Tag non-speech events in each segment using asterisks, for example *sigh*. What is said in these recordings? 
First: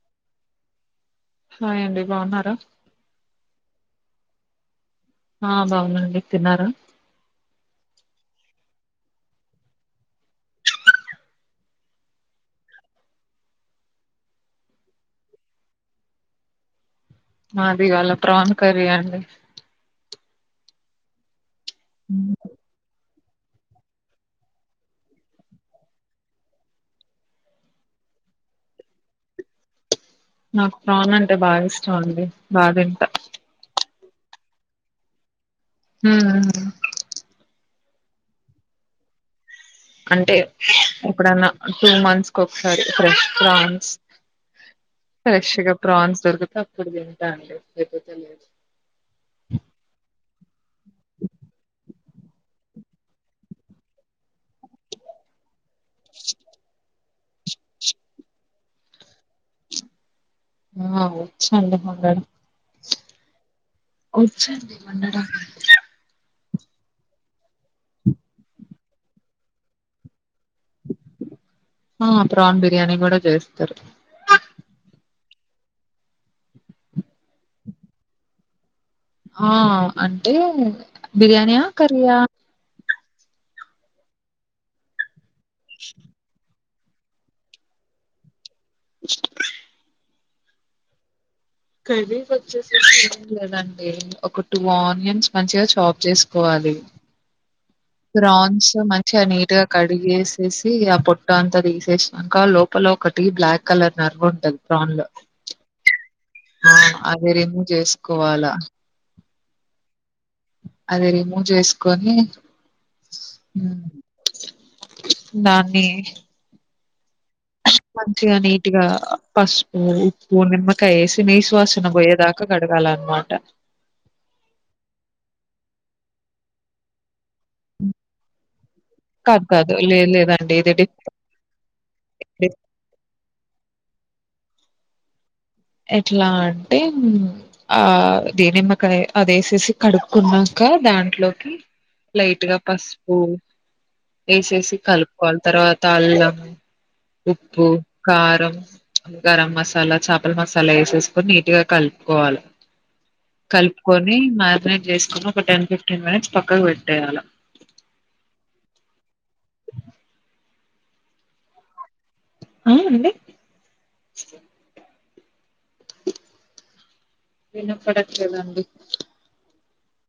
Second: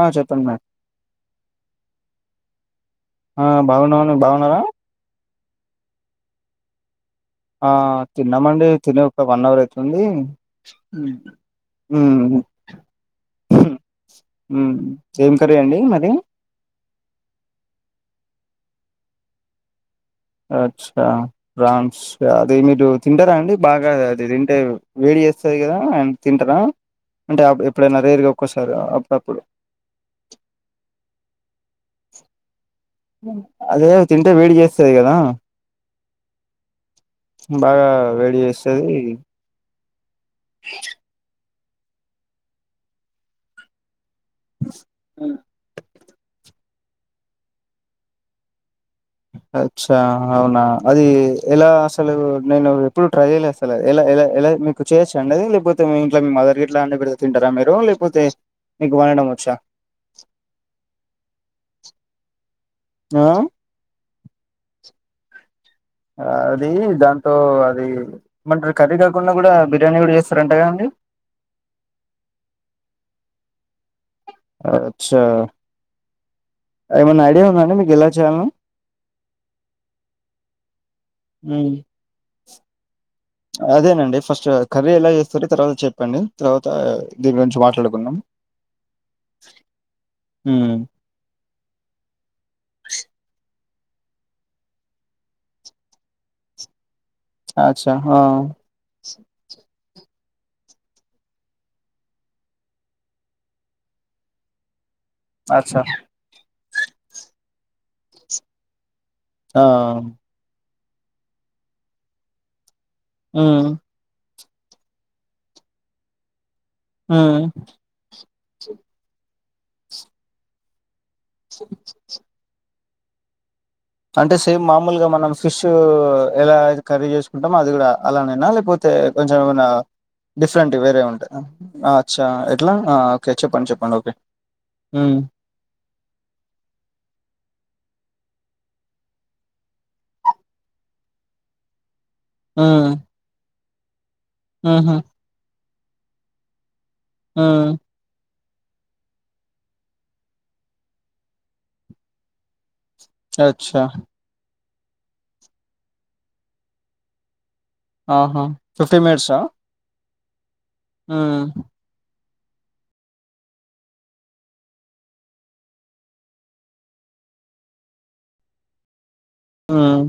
ఆ చెప్పండి madam hi అండి బాగున్నారా ఆ బాగున్నామండి బాగున్నారా ఆ బాగునండి తిన్నారా ఆ తిన్నామండి తిని ఒక వన్ అవర్ అవుతుంది ఉ ఊ ఏం కర్రీ అండి మరి మాది ఇవాళ ప్రాన్ కర్రీ అండి అచ్చా ఫ్రాన్స్ అదే మీరు తింటరా అండి బాగా అది తింటే వేడి చేస్తది కదా అండ్ తింటరా అంటే ఎప్పుడైనా రేర్గా ఒక్కొసారి అప్పుడప్పుడు నాకు ప్రాన్ అంటే బాగా ఇష్టం అండి బాగా తింటా అదే తింటే వేడి చేస్తది కదా హ్మ్ బాగా వేడి చేస్తది అంటే ఎప్పుడన్నా టూ మంత్స్ ఒకసారి ఫ్రెష్ ప్రాన్ ఫ్రెష్గా ప్రాన్స్ కుదిర్తే అప్పుడు తింటా అండి లేకపోతే లేదు అచ్చా అవునా అది ఎలా అసలు నేను ఎప్పుడు ట్రై చేయలే అసల్ ఎలా ఎలా మీకు చేయొచ్చ అండి లేకపో తే మీ ఇంట్ల మీ మదర్ గట్ల అండి పెడ్త తింటరా మీరు లేకపోతే మీకు వండడం వచ్చా ఆచ్చండి వండడం ఆ ఒచ్చండి వండడం అది దాంతో అది మంట కర్రీ కాకుండా గుడా బిర్యానీ గుడా చేస్ ఆ ప్రాన్ బిర్యానీ గుడా చేస్ తరు అచ్చ ఏమన్నా ఐడియా ఉందా అండి మీకు ఎలా చేయాల్నో ఆ అంటే బిర్యానియా మ్మ్ కర్రీయా అదేనండి ఫస్ట్ కర్రీ ఎలా చేస్ సరే తర్వాత చెప్పండి తర్వా త దీని గురించి మాట్లాడుకున్నాం హ్ కర్రీ వచ్చేసేసి ఏం లేదండి ఒక టూ ఆనియన్స్ మంచిగా చాప్ చేసుకోవాలి. అచ్చా ఆ ప్రాన్స్ మంచిగా నీటిగా కడిగేసేసి ఆ పొట్టంతా తీసేసినంక లోపల ఒకటి బ్లాక్ కలర్ నర్వ్ ఉంటది ప్రాన్లో అచ్చా ఆ అది రిమూ చే కోవాలా ఆ అదే రిమూవ్ చేసుకొని ఉ ఉమ్, దాన్ని మ్మ్ మంచిగా నీట్గా పసుపు, ఉప్పు, నిమ్మకాయి ఏస్ నీసు వాసన పోయేదాకా కడు కడగాలా అనమాట అంటే సేమ్ మామూలుగా మనం ఫిష్ ఎలాయితే కర్రీ చేసుకో ఉంటాం అది కూడా అలానైనా లేకపోతే కొంచెం కాదు ఏమనా కాదు లేదు లేదండి ఇది డిఫరెంట్ వేరే ఉంటాయి అచ్చా ఎట్లా ఓకే చెప్పండి చెప్పండి ఓకే హ్మ్ ఎట్లా అంటే అదే నిమ్మకాయ అది వేసేసి కడుక్కున్నాక దాంట్లోకి లైట్ గా హ్మ్. పసుపు వేసేసి హుహు. కలుపుకోవాలి తర్వా తల్లా ఉప్పు హ్మ్. కారం గరం మసాలా చ మటన్ మసాలా వేసేసుకొని నీట్ గా కలుపుకోవాలి అచ్చా! కలుపుకొని మ్యారినేట్ జేసుకుని ఒక టెన్ ఫిఫ్టీన్ మినిట్స్ పక్కగ పెట్టేయ్యాలా ఆహా ఫిఫ్టీ మినిట్స్ ఆ హ్మ్ ఆ అండి వినపడట్లేదండి హ్మ్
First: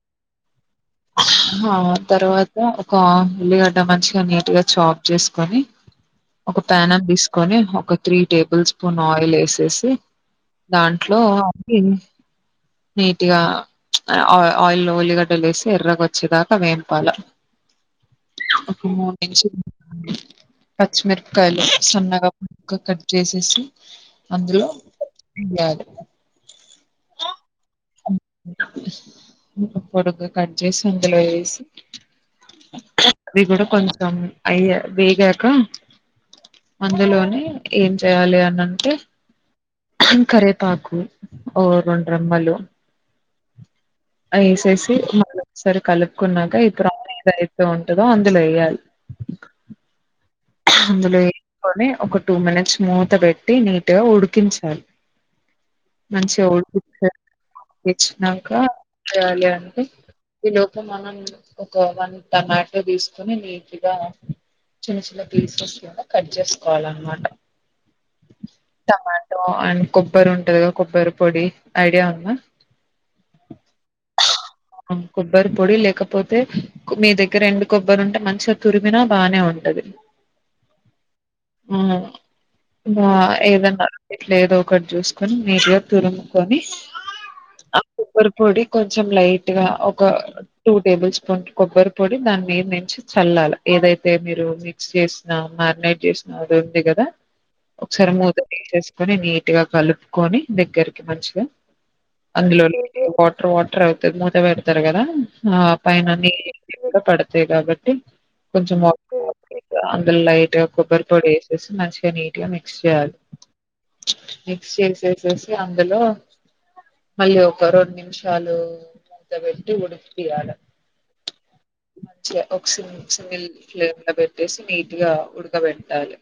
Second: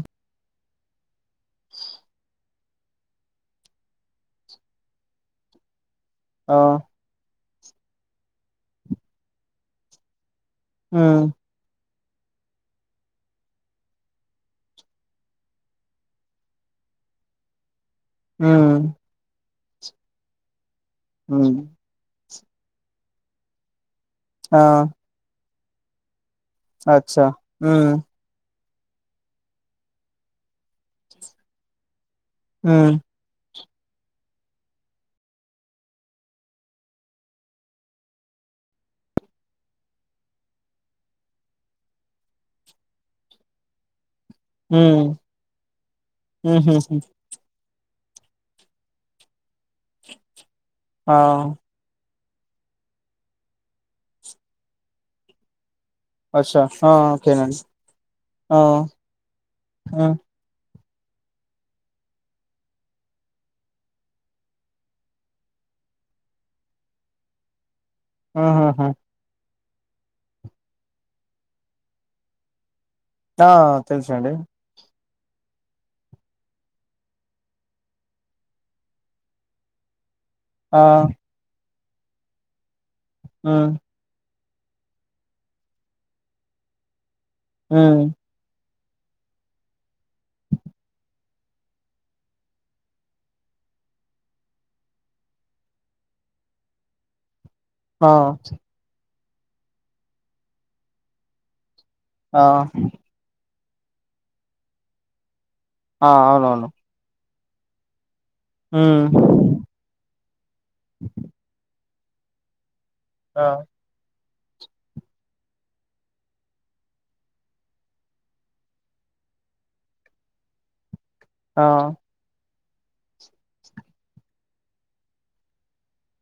ఆ తర్వాత ఒక ఉల్లిగడ్డ మంచిగా నీట్గా చాప్ చేసుకొని ఆ! ఒక ప్యానం తీసు కొని ఒక త్రీ టేబుల్ స్పూన్ ఆయిల్ ఏసేసి దాంట్లో హ్మ్. అది నీట్గా ఆ ఆయిల్లో ఉల్లిగడ్డలు వేసి ఎర్రగొచ్చేదాకా వేంపాల ఒక హ్మ్. మూడు నుంచి అ హ్మ్. పచ్చిమిరపకాయలు సన్నగా కట్ చేసేసి ఆ! అందులో *unintelligible* లు అచ్చా హ్మ్ పొరుగు కట్ చేసి ఇందులో ఏసి హ్మ్ కొంచెం అయ వేగాక అందులోనే ఏం చేయాలి అనంటే కరవేపాకు ఓ రెండు రెమ్మలు ఏసేసి హ్మ్. మళ్ళ ఒకసారి కలుపుకున్నాక ఇక్కడ హుహుహు. ఏదయితు ఉం కదా అందులేయల్ ఆ! అందులో ఏస్కొని ఒక టూ మినిట్స్ మూత పెట్టి నీటిగా ఉడికించాలి మంచిగ అచ్చా! ఆ! ఓకేనండి. ఉడికించినంక ఆ! దింపేయాలి అంటే హ్మ్. ఈలోప్ ఇ మనం ఒక వన్ టమాటో తీసుకొని నీట్గా చిన్న చిన్న పీసెస్ లాగా కట్ చేసుకోవాలన్నమాట ఆహాహా టమాటో అండ్ కొబ్బరి ఉంటదిగా కొబ్బరి పొడి ఐడియా ఉందా ఆ తెలుసండి ఆ! కొబ్బరి పొడి లేకపోతే మీ దగ్గర ఎండు కొబ్బరుంటే మంచిగా తురిమినా బానే ఉంటది ఆ హ్మ్ బా హ్మ్. ఏదన్నా ఇట్ల ఏదో ఒకటి చూసుకొని నీట్గా తురుముకొని అ ఉమ్ కొబ్బరిపొడి కొంచెం లైట్ ట్ గ ఒక టూ టేబుల్ స్పూన్ కొబ్బరి పొడి దాని మీద్ నించి చల్లాల ఏదైతే మీరు మిక్స్ చేసినా మాగ్నైట్ చేసినది ఉంది కదా. ఆ ఒకసారి మూత తీసేస్ ని నీట్ గా కలుపుకొని దగ్గరికి మంచిగా ఆ అందులో నీళ్ళు వాటర్ వాట్ ట్రై త మూత్ పెడతారు కదా ఆ పైనన్ని పడ్ తే కాబట్టి కొంచెం మొ ఉమ్ అందులో లైట్గా కొబ్బరి పొడి ఏసేసి మంచి నీట్ గా మిక్స్ చేయాల్ ఆ మిక్స్ చేసేసేసి అందులో మళ్ళీ ఒక రొండ్ నిమిషాలు మూతపెట్టి ఉడికిపియాల ఆ ఒక సిమ్ సిమ్ ల్ ఫ్లేమ్ లో పెట్టేసి నీట్గా ఉడక పెట్టాలి.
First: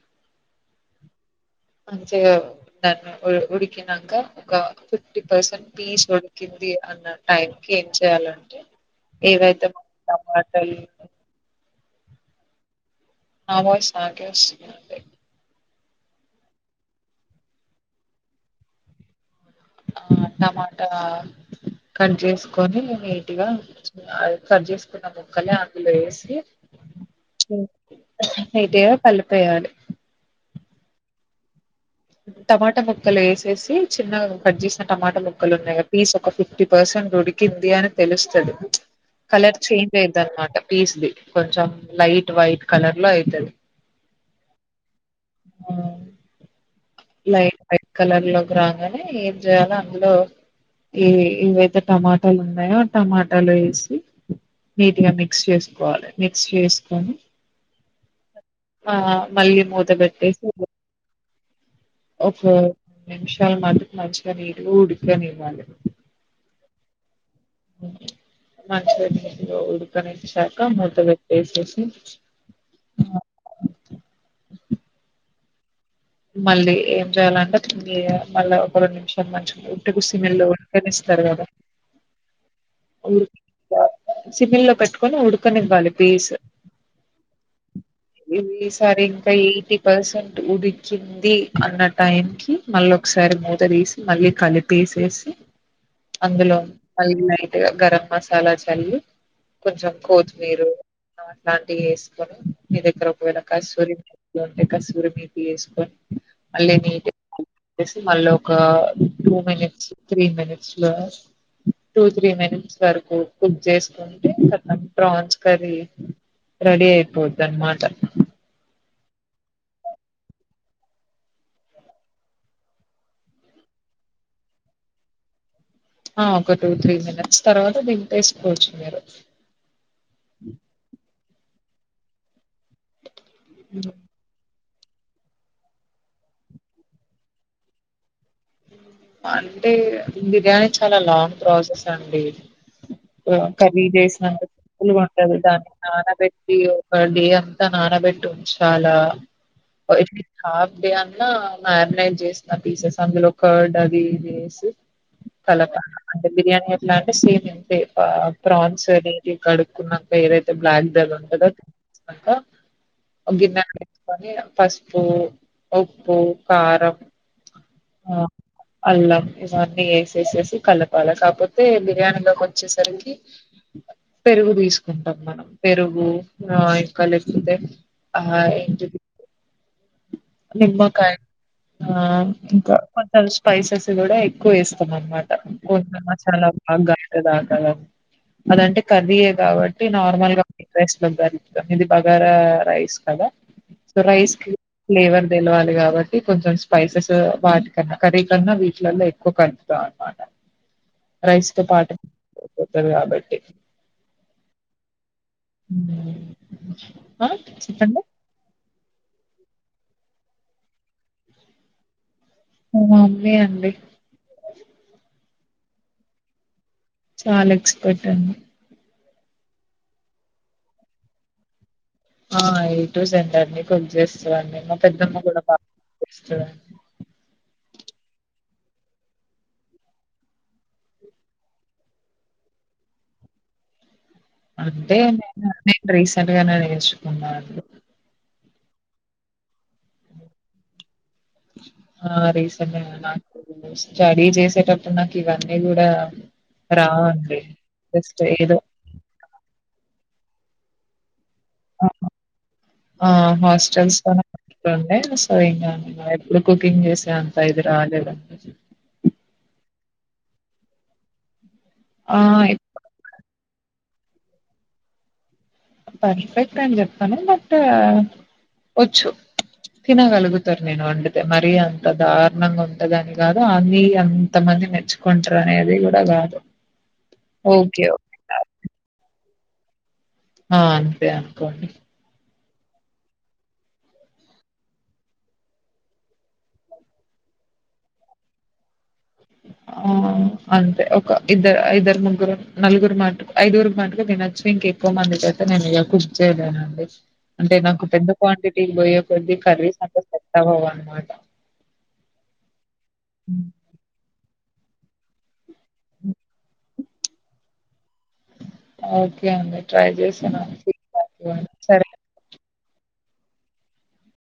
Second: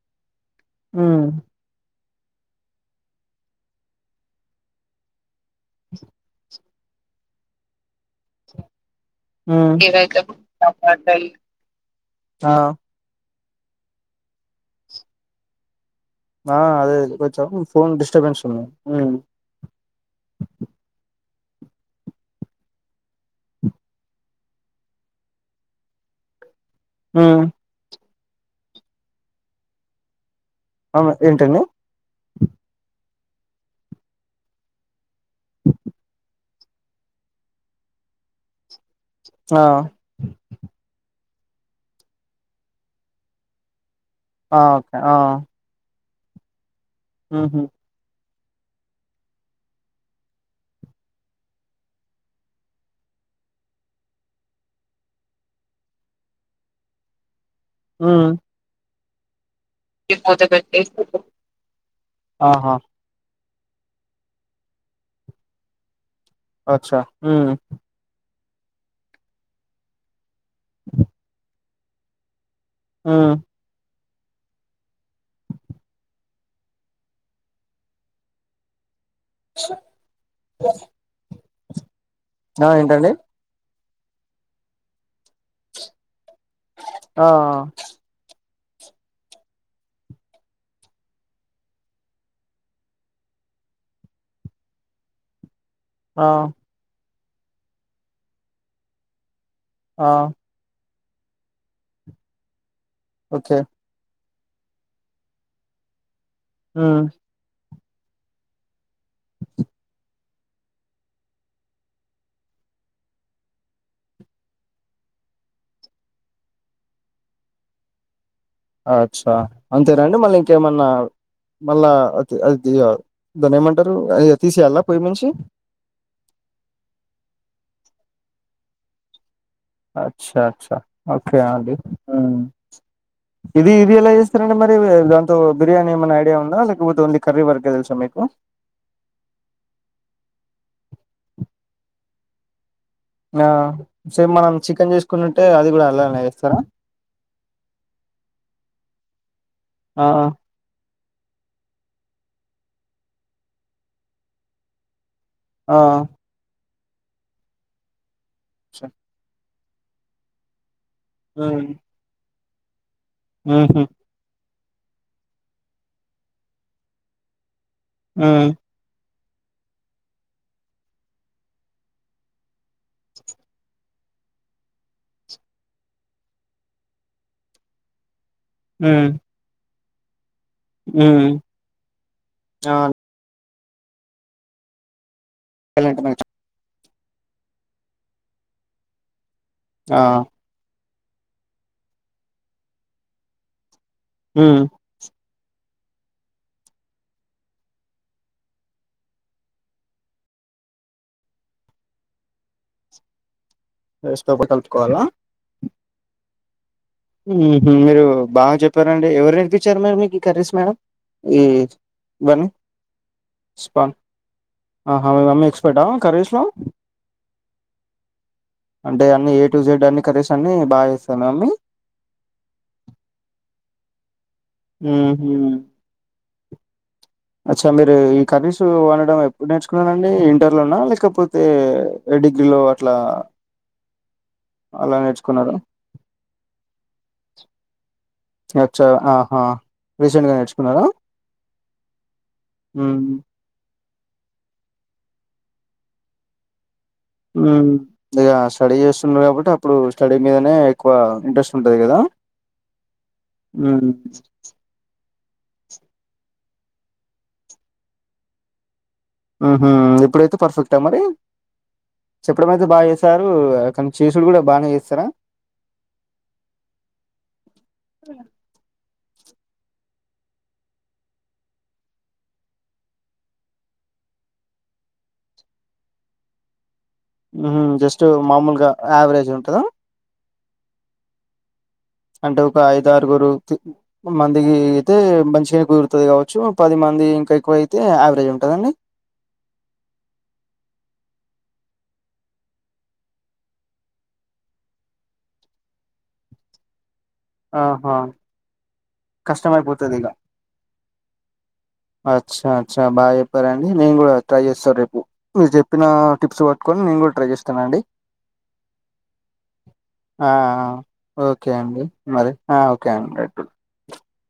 హ్మ్ మంచిగ దాన్ని ఉడికినాక ఒక ఫిఫ్టీ పర్సెంట్ పీస్ ఉడికినంక ది అన్న టైం ఏం చెయాలంటే బీరకాయల్ టమాటల్ ఆ నమసి సాకే వచ్చ ఆ అదే అదే కొచ్చా ఫోన్ డిస్టబెన్స్ ఉన్నాయి ఆ టమాటా కట్ చేసుకొని నీట్గా కట్ చేసుకున్న ముక్కలే అందులో ఏసి ఉ అయితే పలిపేయాలి అవున ఏంటండి టమాటా ముక్కల్ ఏసేసి చిన్నగ కట్ చేసిన టమాటా ముక్కలు ఉన్నాయ్ పీస్ ఒక ఫిఫ్టీ పర్సెంట్ ఉడికిద్ధి అని తెలుస్తది కలర్ ఆ చేంజ్ అయిద్ అన్నమాట పీస్ది కొంచెం లైట్ వైట్ కలర్లో అయితది ఆ ఆ లైట్ ఉహు వైట్ కలర్ లో రాగానే ఏం చేయాలో అందులో ఈ ఏవైతే టమాటాలు ఉన్నాయో టమాటాలు వేసి నీట్గా మిక్స్ చేసుకోవాలి మిక్స్ చేసుకొని ఆ ఆ పళ్లెం మూత పెట్టేసి ఓకే చాల మట్టుకు మంచిగా నీటుగా ఉడికనివ్వాలి అచ్చా మ్ మంచిగ నీటిగా ఉడకనించలి కమ్మతు వ్యక్తే స్ అ ఆ మళ్ళీ ఏం చెయాలంటే తి మళ్ళీ ఒక రెండు నిమిషం వాళ్ళు మంచిగుంటె గుసిమెల్లో ఉంటెనె ఇస్తారు కదా ఆ ఏంటండి సివిల్ లో పెట్టుకొని ఉడకనివ్వాలి పీస్ ఆ అ ఈ సారి ఇంకా ఎయిటీ పర్సెంట్ ఉడికి కింది అన్న టైం కి మళ్ళీ ఒకసారి మూత తీసి మళ్ళీ కలిపి ఏసేసి ఆ అందులో అ నీట్గా గరం మసాలా చల్లి కొంచెం ఆ కొత్తిమీరు అట్లాంటివి వేసుకొని మీ దగ్గర ఒకవేళ ఓకే కాస్సురి మేతి టే కసూరి మేతి ఎస్ అళ్లే ఉమ్ న మళ్ళ ఒక టూ మినిట్స్ త్రీ మినిట్స్ లో టూ త్రీ మినిట్స్ వరకు కుక్ చేసుకుంటే ఖతం ప్రాన్స్ కర్రీ రెడీ అయిపోద్ అనమాట అచ్చా అంతేనండి మళ్ళీ ఇంకేమన్నా మళ్ళా దాని ఏమంటారు అ తీసేయాలా పొయ్యి మించి ఆ ఒక టూ త్రీ మినిట్స్ తర్వాత దీన్ని దింపేసుకోవచ్చు మీరూ అచ్చా అచ్చా ఓకే ఆండి ఇది ఇది హ్మ్. ఎలా చేస్తారండి మరి ఇంకా బిర్యానీి ఎమన్నా ఐడియా ఉందా లేకపోతే ఓన్లీ కర్రి వరకె తెలుసా మీకు అంటే బిర్యానీ చాలా లాంగ్ ప్రాసెస్ అండి ఆ కర్రీ సేమ్ చేసినంత మనం సింపుల్ చికెన్ గా ఉండది చేసుకున్నట్టే అది దాన్ని కూడా అలానే నానబెట్టి చేస్తారా ఒక డే అంతా నానబెట్టి ఉంచాలా ఆ హాఫ్ డే అ మ్యారినేట్ చేస్తా పీసెస్ అందులో కర్డ్ అది ఇది వేసి కల ఆ అంటే బిర్యానీ ఇలాగే సేమ్ ఇంతే ప్రాన్స్ సరే. నీటు గా కడుకుని క ఏదైతే బ్లాక్ ఉమ్ *unintelligible* ఉహు గిన్నైపెట్టుకొని పసుపు ఉప్పు కారం అ ఆ అల్లం ఇవన్నీ వేసేసేసి కలపాలి కాకపోతే బిర్యానీ లోకి వచ్చే సరికి పెరుగు తీసుకుంటాం మనం పెరుగు ఆ ఇంకా లేకపోతే ఆ ఇంట ఉమ్ నిమ్మకాయ ఉమ్ ఆ ఆ ఇంకా త స్పైసెస్ కూడా ఎక్కువ వేస్తాం అన్న మాట అలాంటి మంచి చాలా బావుందట అధింటే కర్రీ కాబట్టి ఆ నార్మల్ గా *unintelligible* బగారా రైస్ కదా రైస్ ఉమ్ ఫ్లేవర్ తెలవాలి కాబట్టి కొంచెం స్పైసెస్ వాటికన్నా కర్రీ కన్నా వీటిలల్లో ఎక్కువ కలుపుతాం అన్నమాట రైస్ తో పాటు తుంది కాబట్టి రైస్ కలుపుకోవాలా హ్మ్. ఆ హ్మ్ హు చెప్పండి మీరు బాగా చెప్పారండి ఎవరు నేర్పి చ్చారు మేడం మీకు ఈ కర్రీస్ మేడం ఈ బన్ని మా మమ్మీ అండి స్పాన్ ఆ హా మీ మమ్మీ ఎక్స్పర్టా కర్రీస్ లో చాలా ఎక్స్పర్ట్ అండి అంటే అన్ని ఏ టు జెడ్ అన్ని కర్రీస్ అన్ని బాగా చేస్తద మీ మమ్మీ? ఆ ఏ టు జెడ్ అండి కుక్ చేస్ తదండి మా పెద్దమ్మ ఉహు కూడ బా చేస్తదండి అచ్చా మీరు ఈ కర్రీస్ వండడం ఎప్పుడు నేర్చుకున్నరండి ఇంటర్లోనా లేకపోతే డిగ్రీలో అట్లా అంటే అలా నేను, నేర్చుకున్నారా నేను రీసెంట్ గనే నేర్చుకున్నాను. అచ్చా ఆ హా రీసెంట్ గా నేర్చుకున్నరా ఆ రీసెంట్ గా నాకు స్టడీ చేసేటప్పుడు నాకు ఇవన్నీ గూడా మ్మ్ ఇగ స్టడీ చేస్తున్నారు కాబట్టి అ ప్పుడు స్టడీ మీదనే ఎక్కువ ఇంట్రెస్ట్ ఉంటది కదా ఆ ఉమ్ హాస్టల్స్ లోనే *inaudible* సో ఇకా ఇంగా ఎప్పుడు కుక్కింగ్ చేసే అంత ఇది రాలేదండి. ఆ హా ఇప్పుడైతే పర్ఫెక్టా మరీ ఆ చెప్పడం అయితే ఇప్ బాగ చేసారు కని చేసుడు కూడా బానే చేస్తరా పర్ఫెక్ట్ అని చెప్పను బట్ వచ్చు. తినగలుగుతారు నేను వండితే మరీ అంత దారుణంగా ఉంటదని కాదు, అనీ అంత మంది మెచ్చుకుంటారు అనేది కూడా కాదు. మ్మ్ ఓకే జస్ట్ ఓకే మాములుగా యావరేజ్ ఉం టదా ఆ అంతే అనుకోండి. అంటే ఒక ఐదు ఆరుగురు మందికి అయితే మంచిగనే కుదురుతది కావచ్చు, పది మంది ఇంకా ఎక్కువ అయితే యావరేజ్ ఉంటదా అండి? ఆ అంటే ఒక ఇద్ద ఇద్దరు, ముగ్గురు, నలుగురు మటు ఐదుగురు మట్టుకు తినొచ్చు. ఇంక ఎక్కువ మందికి అయితే నేను ఇగ కుక్ చేయలేనండి. అంటే నాకు ఆహా పెద్ద క్వాంటిటీ భయం. కష్టమైపోతది ఇగ, అచ్చా అచ్చ బాగా చెప్పారండి నేను గూడా ట్రై చేస్తా రేపు. మీరు చెప్పిన టిప్స్ పట్టుకొని నేను కూడా ట్రై చేస్తనండి. ఓకే అండి ట్రై చేసి ఆ నాకు ఆ, ఓకే *inaudible* అండి సరే మరి ఆ ఓకే అండి